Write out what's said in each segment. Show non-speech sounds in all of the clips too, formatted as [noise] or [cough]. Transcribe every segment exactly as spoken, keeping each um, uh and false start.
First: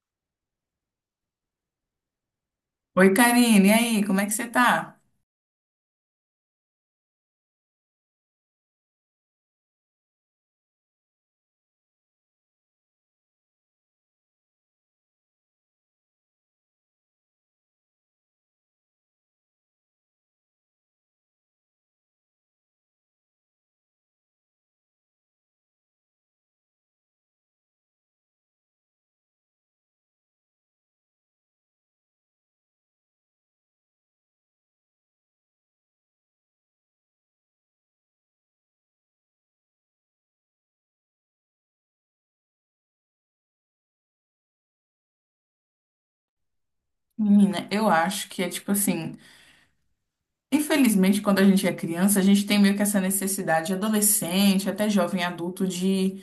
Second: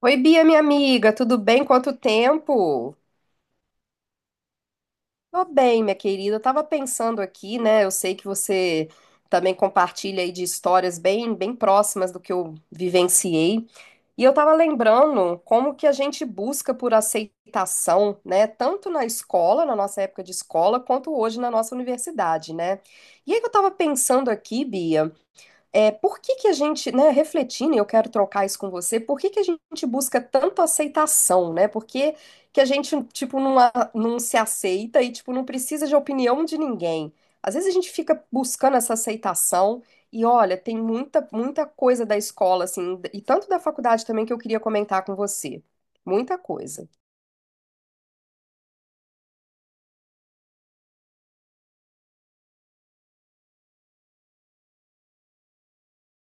Oi, Bia, minha amiga, tudo bem? Quanto tempo? Oi, Karine, e aí, como é que você tá? Tô bem, minha querida. Eu tava pensando aqui, né? Eu sei que você também compartilha aí de histórias bem, bem próximas do que eu vivenciei. E eu tava lembrando como que a gente busca por aceitação, né? Tanto na escola, na nossa época de escola, quanto hoje na nossa universidade, né? E aí que eu tava pensando aqui, Bia. É, por que que a gente, né, refletindo, e eu quero trocar isso com você, por que que a gente busca tanto aceitação, né? Por que que a gente, tipo, não, a- não se aceita e, tipo, não precisa de opinião de ninguém? Às vezes a gente fica buscando essa aceitação e, olha, tem muita, muita coisa da escola, assim, e tanto da faculdade também que eu queria comentar com você. Muita coisa. Menina, eu acho que é tipo assim, infelizmente, quando a gente é criança, a gente tem meio que essa necessidade, adolescente, até jovem adulto, de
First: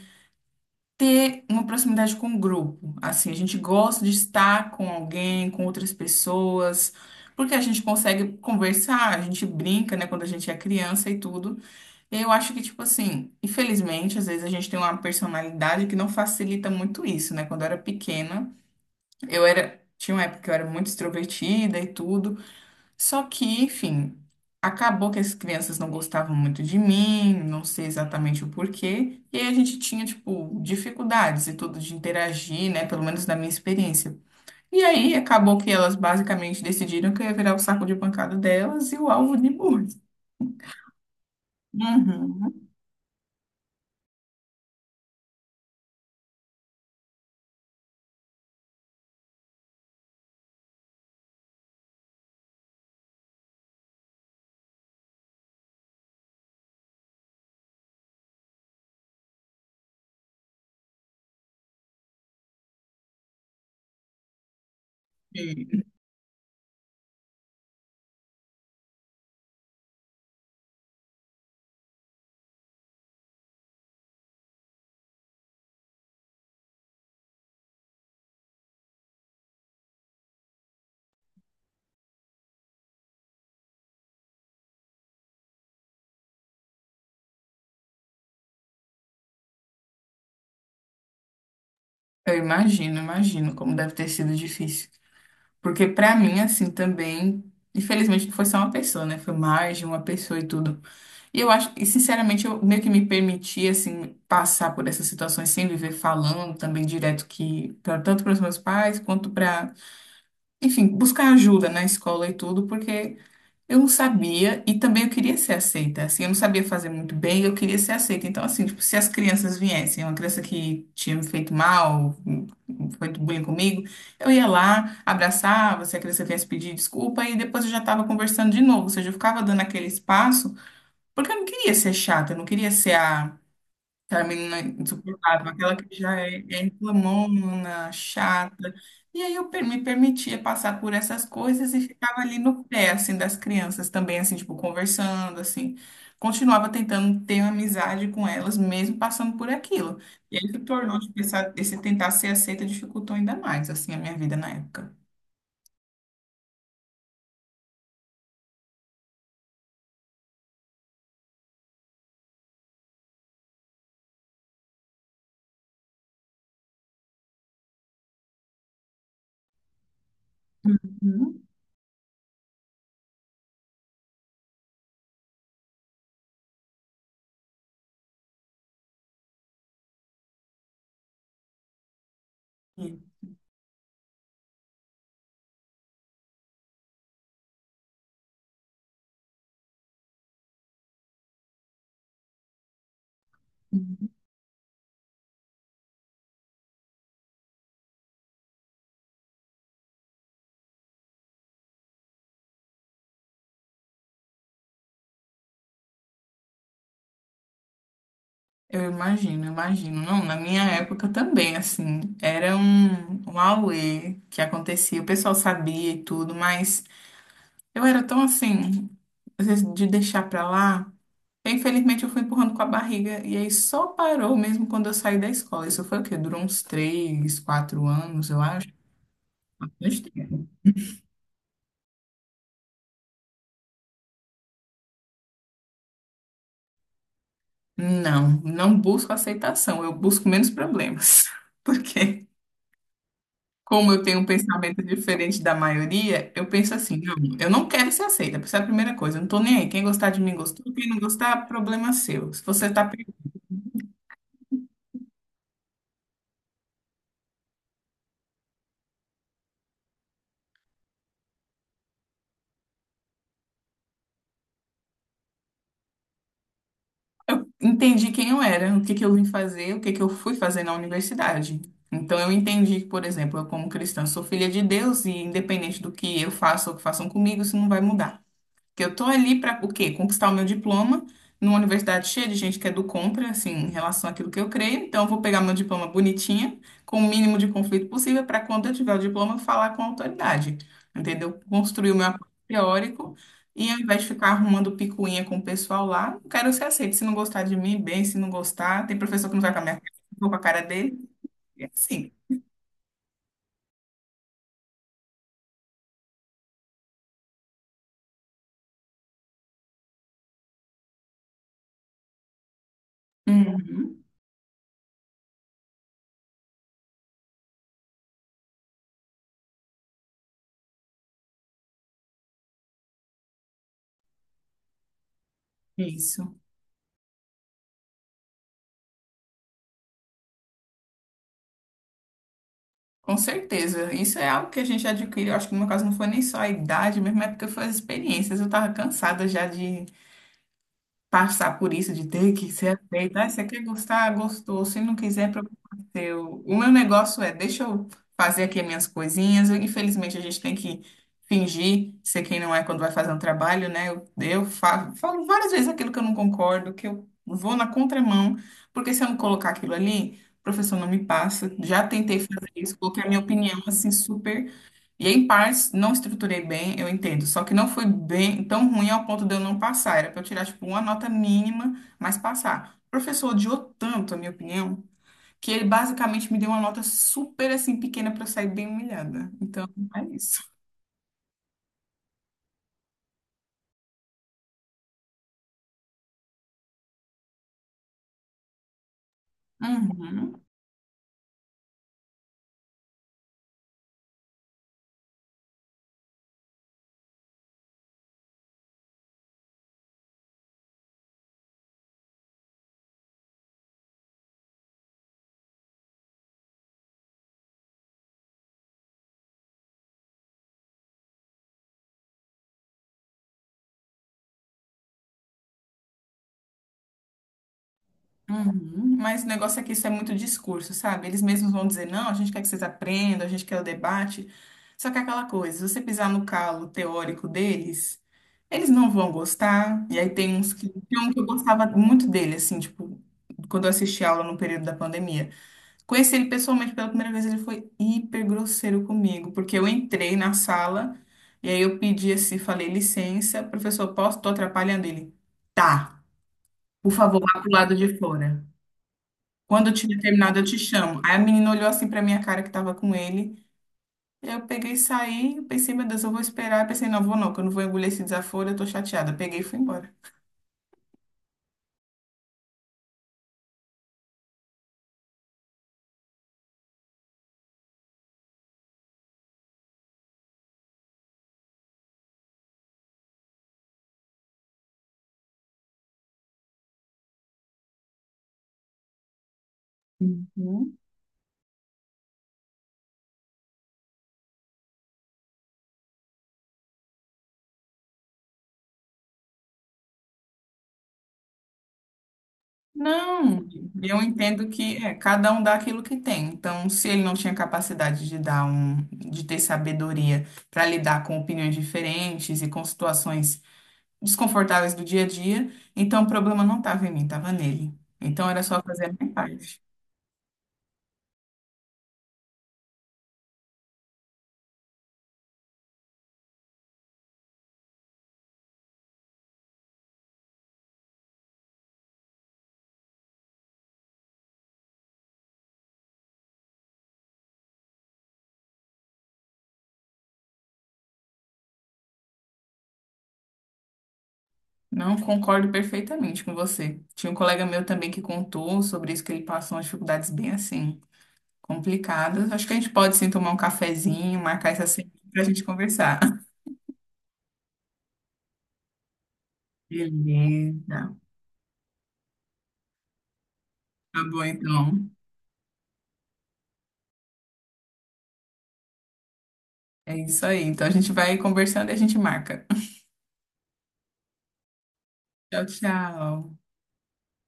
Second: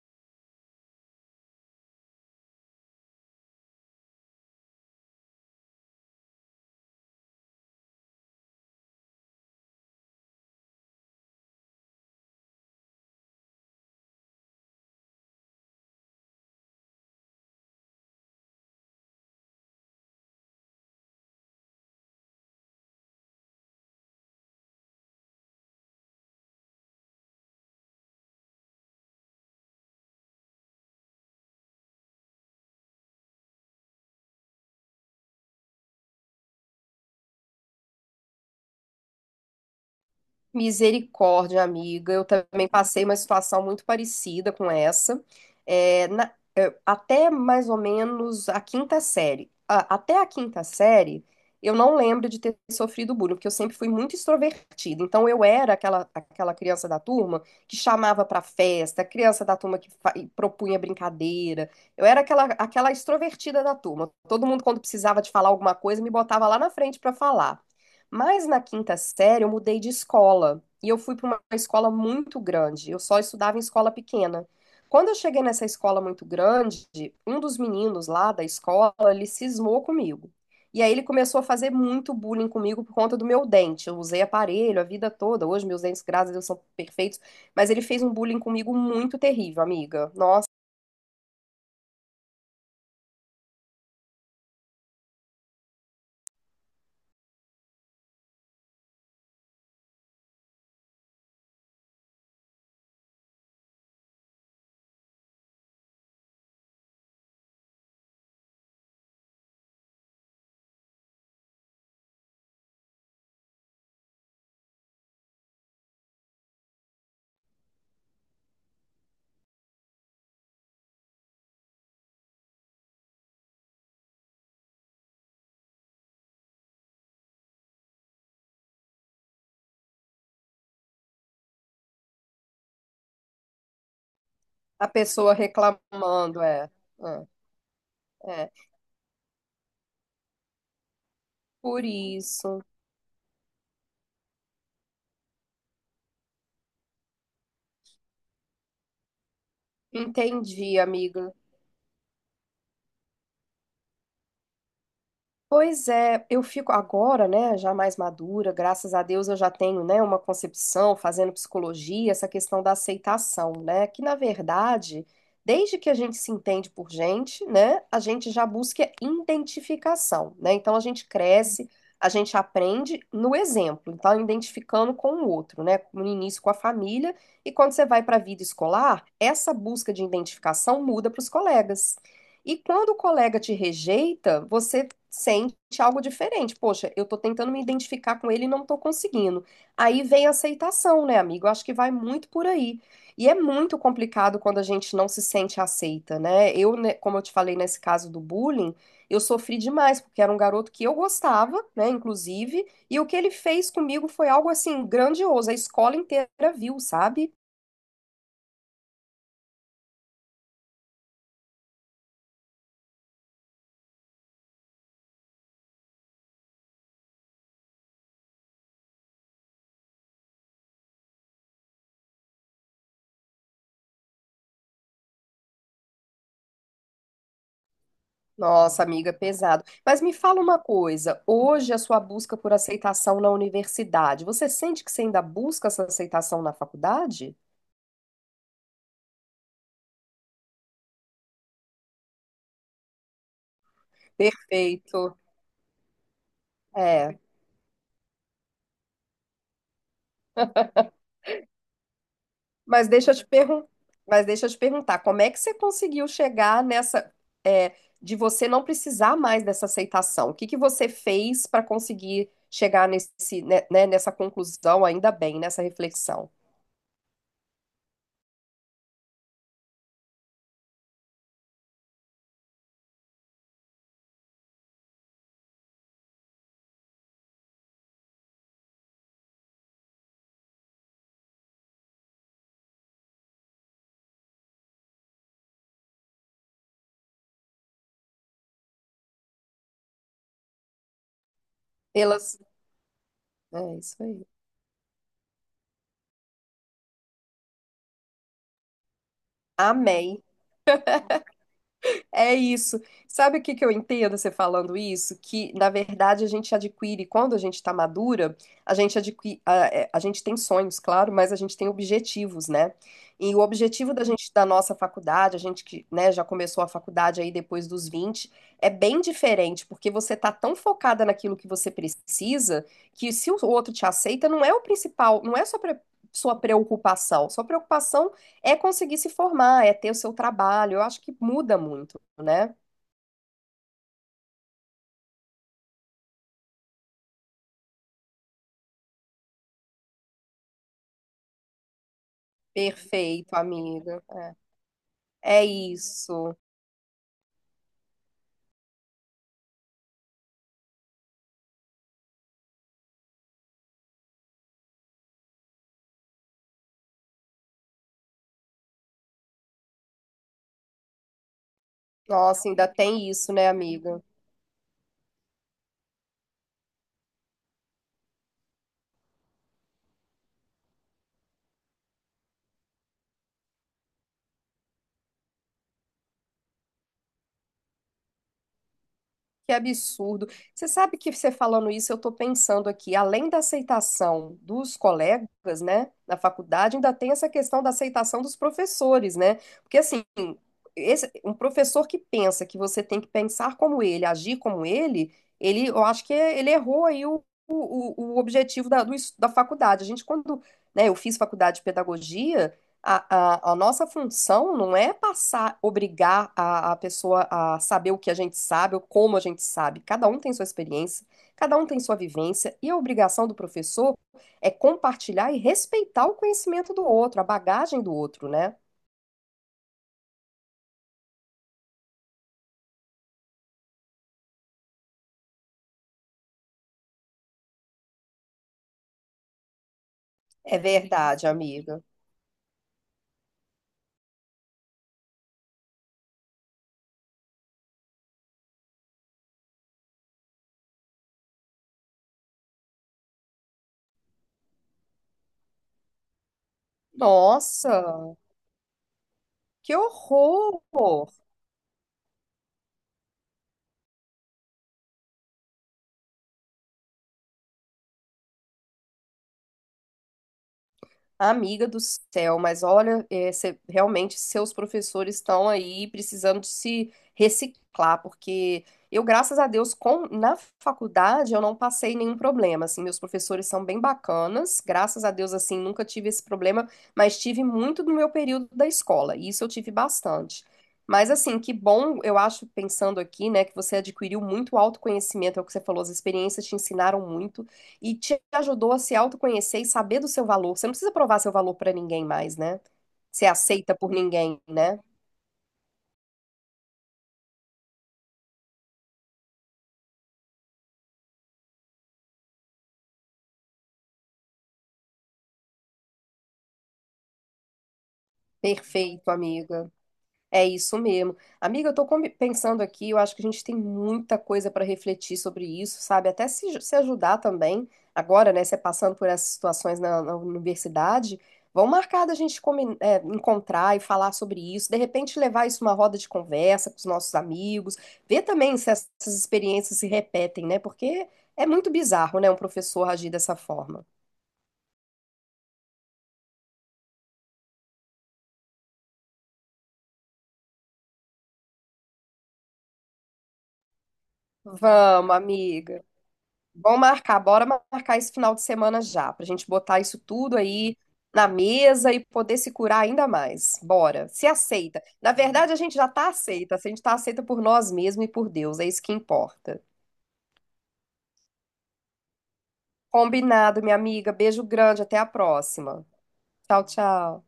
ter uma proximidade com o grupo. Assim, a gente gosta de estar com alguém, com outras pessoas, porque a gente consegue conversar, a gente brinca, né, quando a gente é criança e tudo. E eu acho que, tipo assim, infelizmente, às vezes a gente tem uma personalidade que não facilita muito isso, né? Quando eu era pequena. Eu era, tinha uma época que eu era muito extrovertida e tudo, só que, enfim, acabou que as crianças não gostavam muito de mim, não sei exatamente o porquê, e aí a gente tinha, tipo, dificuldades e tudo de interagir, né, pelo menos na minha experiência. E aí acabou que elas basicamente decidiram que eu ia virar o saco de pancada delas e o alvo de bullying. Misericórdia, amiga. Eu também Uhum. passei uma situação muito parecida com essa. É, na- é, até mais ou menos a quinta série. A- até a quinta série, eu não lembro de ter sofrido bullying, porque eu sempre fui muito extrovertida. Então, eu era aquela, aquela criança da turma que chamava pra festa, criança da turma que fa- e propunha brincadeira. Eu era aquela, aquela extrovertida da turma. Todo mundo, quando precisava de falar alguma E coisa, me botava lá na frente pra falar. Mas na quinta série eu mudei de escola e eu fui para uma escola muito grande. Eu só estudava em escola pequena. Quando eu cheguei nessa escola muito grande, um dos meninos lá da escola, ele cismou comigo. E aí ele começou a fazer muito bullying comigo por conta do meu dente. Eu usei aparelho a vida toda. Hoje meus dentes, graças a Deus, são perfeitos, mas ele fez um bullying comigo muito terrível, amiga. Nossa, eu imagino, imagino como deve ter sido difícil. Porque pra mim, assim, também, infelizmente, não foi só uma pessoa, né? Foi mais de uma pessoa e tudo. E eu acho, e sinceramente, eu meio que me permiti, assim, passar por essas situações sem viver falando também direto que, pra, tanto para os meus pais quanto para, enfim, buscar ajuda na escola e tudo, porque eu não sabia e também eu queria ser aceita, assim, eu não sabia fazer muito bem, eu queria ser aceita. Então, assim, tipo, se as crianças viessem, uma criança que tinha me feito mal, feito bullying comigo, eu ia lá, abraçava, se a criança viesse pedir desculpa e depois eu já estava conversando de novo, ou seja, eu ficava dando aquele espaço porque eu não queria ser chata, eu não queria ser a, aquela menina a pessoa insuportável, aquela que já é, reclamando, é é. reclamona, É, chata. é. E aí eu per- me permitia passar por essas coisas e Por ficava ali no isso. pé, assim, das crianças também, assim, tipo, conversando, assim. Continuava tentando ter uma amizade com elas, mesmo passando por aquilo. E aí se Entendi, tornou, de amiga. pensar, esse tentar ser aceita dificultou ainda mais, assim, a minha vida na época. Pois é, eu fico agora, né, já mais madura, graças a Deus eu já tenho, né, uma concepção fazendo psicologia, essa questão da aceitação, né, que na verdade, desde que a gente se entende por gente, né, a gente já busca identificação, né? Então a gente Uhum. cresce, a gente aprende no exemplo, então identificando com o outro, né, no início com a família, e quando você vai para a vida escolar, essa busca de identificação muda para os colegas. E quando o colega te rejeita, você sente algo diferente. Poxa, eu tô tentando me identificar com ele e não tô conseguindo. Aí vem a aceitação, né, amigo? Eu acho que vai muito por aí. E é muito complicado quando a gente não se sente aceita, né? Eu, né, como eu te falei nesse caso do bullying, eu sofri demais, porque era um garoto que eu gostava, né, inclusive, e o que ele fez comigo foi algo assim grandioso. A escola inteira viu, sabe? Eu imagino, eu imagino. Não, na minha época também, assim, era um, um auê que acontecia, o pessoal sabia e tudo, mas eu era tão assim, às vezes, de deixar pra lá. Eu, infelizmente, eu fui empurrando com a barriga, e aí só parou mesmo quando eu saí da escola. Isso foi o quê? Durou uns três, quatro anos, eu acho. Nossa, amiga, é pesado. Bastante Mas me fala tempo. uma coisa, hoje a sua busca por aceitação na universidade, você sente que você ainda busca essa aceitação na faculdade? Não, não busco aceitação, eu busco menos problemas. [laughs] Por quê? Como eu tenho um pensamento Perfeito. diferente da maioria, eu penso assim, não, É, eu não quero ser aceita, essa é a primeira coisa, eu não tô nem aí, quem gostar de mim gostou, quem não gostar, problema seu. Se você tá, mas per- deixa eu te pergun- mas deixa eu te perguntar, como é que você conseguiu chegar nessa, é, de você não precisar mais dessa aceitação? O que que você fez para conseguir chegar nesse, né, né, nessa conclusão, ainda bem, nessa reflexão? Entendi quem eu era, o que que eu vim fazer, o que que eu fui fazer na universidade. Então eu entendi que, por exemplo, eu como cristã sou filha de Deus e independente do que eu faça ou que façam comigo, isso não vai mudar. Que eu tô ali para o quê? Conquistar o meu diploma numa universidade cheia de gente que é do contra, assim, em relação àquilo que eu creio. Então, eu vou pegar meu diploma bonitinha, com o mínimo de conflito possível, para quando eu tiver o diploma, eu falar com a autoridade, entendeu? Construir o meu apoio Pelas, teórico e ao é isso invés de ficar aí. arrumando picuinha com o pessoal lá, eu quero ser aceito. Se não gostar de mim, bem, se não gostar, tem professor que não vai com a minha cara, eu Amém. vou com a cara dele, é assim. É isso. Sabe o que que eu entendo você falando isso? Que, na verdade, a gente adquire, quando a gente está madura, a gente adquire, a, é, a gente tem sonhos, claro, mas a gente tem objetivos, né? E o objetivo Uhum. da gente, da nossa faculdade, a gente que, né, já começou a faculdade aí depois dos vinte é bem diferente, porque você tá tão focada naquilo que você precisa, que se o outro te aceita, não é o principal, não é só pre- Isso. sua preocupação. Sua preocupação é conseguir se formar, é ter o seu trabalho. Eu acho que muda muito, né? Com certeza. Isso é algo que a gente adquire. Eu acho que no meu caso não foi nem só a idade mesmo, é porque foi as experiências. Eu tava cansada já de passar por isso de ter que ser aceito. Ah, Perfeito, você quer amiga. gostar? Gostou. Se não quiser, É, é problema isso. seu. O meu negócio é, deixa eu fazer aqui as minhas coisinhas. Infelizmente, a gente tem que fingir ser quem não é quando vai fazer um trabalho, né? Eu, eu fa- falo, várias vezes aquilo que eu não concordo, que eu vou na contramão, porque se eu não colocar aquilo ali, o professor não me passa. Já tentei Nossa, fazer ainda isso, coloquei a tem minha isso, né, opinião, assim, amiga? super e em partes, não estruturei bem, eu entendo. Só que não foi bem tão ruim ao ponto de eu não passar. Era para eu tirar, tipo, uma nota mínima, mas passar. O professor odiou tanto, a minha opinião, que ele basicamente me deu uma nota super, assim, pequena para eu sair bem humilhada. Que Então, é absurdo. isso. Você sabe que você falando isso, eu estou pensando aqui, além da aceitação dos colegas, né, na faculdade, ainda tem essa questão da aceitação dos professores, né? Porque assim, Uhum, esse- um professor que pensa que você tem que pensar como ele, agir como ele, ele, eu acho que ele errou aí o, o, o objetivo da, do es- da faculdade. A gente, quando, né, eu fiz faculdade de pedagogia, a, a, a nossa função não é passar, obrigar a, a pessoa a saber o que a gente sabe ou como a gente sabe. Cada um tem sua experiência, cada um tem sua vivência, e a obrigação do professor é compartilhar e respeitar o conhecimento do outro, a bagagem do outro, né? uhum. Mas o negócio é que isso é muito discurso, sabe? Eles mesmos vão dizer, não, a gente quer que vocês aprendam, a gente quer o debate. Só que é aquela coisa, se você pisar no calo teórico deles... Eles não vão gostar. E aí tem uns É que. Tem um que eu verdade, gostava amiga. muito dele, assim, tipo, quando eu assisti aula no período da pandemia. Conheci ele pessoalmente pela primeira vez, ele foi hiper grosseiro comigo, porque eu entrei na sala e aí eu pedi assim, falei, licença, professor, posso? Tô atrapalhando ele. Tá, por favor, vá pro lado de Nossa, fora. Quando eu que tiver terminado, eu te chamo. horror! Aí a menina olhou assim pra minha cara que tava com ele. Eu peguei e saí, pensei, meu Deus, eu vou esperar. Pensei, não, vou não, que eu não vou engolir esse desaforo, eu tô chateada. Peguei e fui embora. Amiga do céu, mas olha, é, cê- realmente seus professores estão aí precisando de se reciclar, porque eu, graças a Deus, com, na faculdade eu não passei nenhum problema, assim, meus professores são bem bacanas, graças a Deus, assim, nunca tive esse problema, mas tive muito no meu período da escola, e isso eu tive bastante. Uhum. Mas, assim, que bom, eu acho, pensando aqui, né, que você adquiriu muito autoconhecimento, é o que você falou, as experiências te ensinaram muito e te ajudou a se autoconhecer e saber do seu valor. Você não precisa provar seu valor para ninguém mais, né? Ser Não, aceita por eu ninguém, entendo que né? é, cada um dá aquilo que tem. Então, se ele não tinha capacidade de dar um, de ter sabedoria para lidar com opiniões diferentes e com situações desconfortáveis do dia a dia, então o problema não estava em mim, estava nele. Então era só fazer a Perfeito, minha parte. amiga. É isso mesmo. Amiga, eu tô com- pensando aqui, eu acho que a gente tem muita coisa para refletir sobre isso, sabe? Até se, se ajudar também, agora, né? Você passando por essas situações na, na universidade, vão marcar da gente comi- é, encontrar e falar sobre isso, de repente levar isso numa roda de conversa com os nossos amigos, ver também se essas experiências se repetem, né? Porque é muito bizarro, né? Um professor agir dessa forma. Não concordo perfeitamente com você. Tinha um colega meu também que contou sobre isso que ele passou umas dificuldades bem assim, complicadas. Acho que a gente pode sim tomar um cafezinho, marcar essa semana Vamos, para a gente amiga. conversar. Vamos marcar, bora marcar esse final de semana já, pra gente botar isso tudo aí Beleza. na mesa e poder se curar ainda mais. Tá Bora, bom, se aceita. então. Na verdade, a gente já tá aceita, a gente tá aceita por nós mesmos e por Deus, é isso que importa. É isso aí. Então a gente vai conversando e a gente marca. [laughs] Combinado, minha amiga. Beijo grande, até a Tchau, próxima. tchau. Tchau, tchau.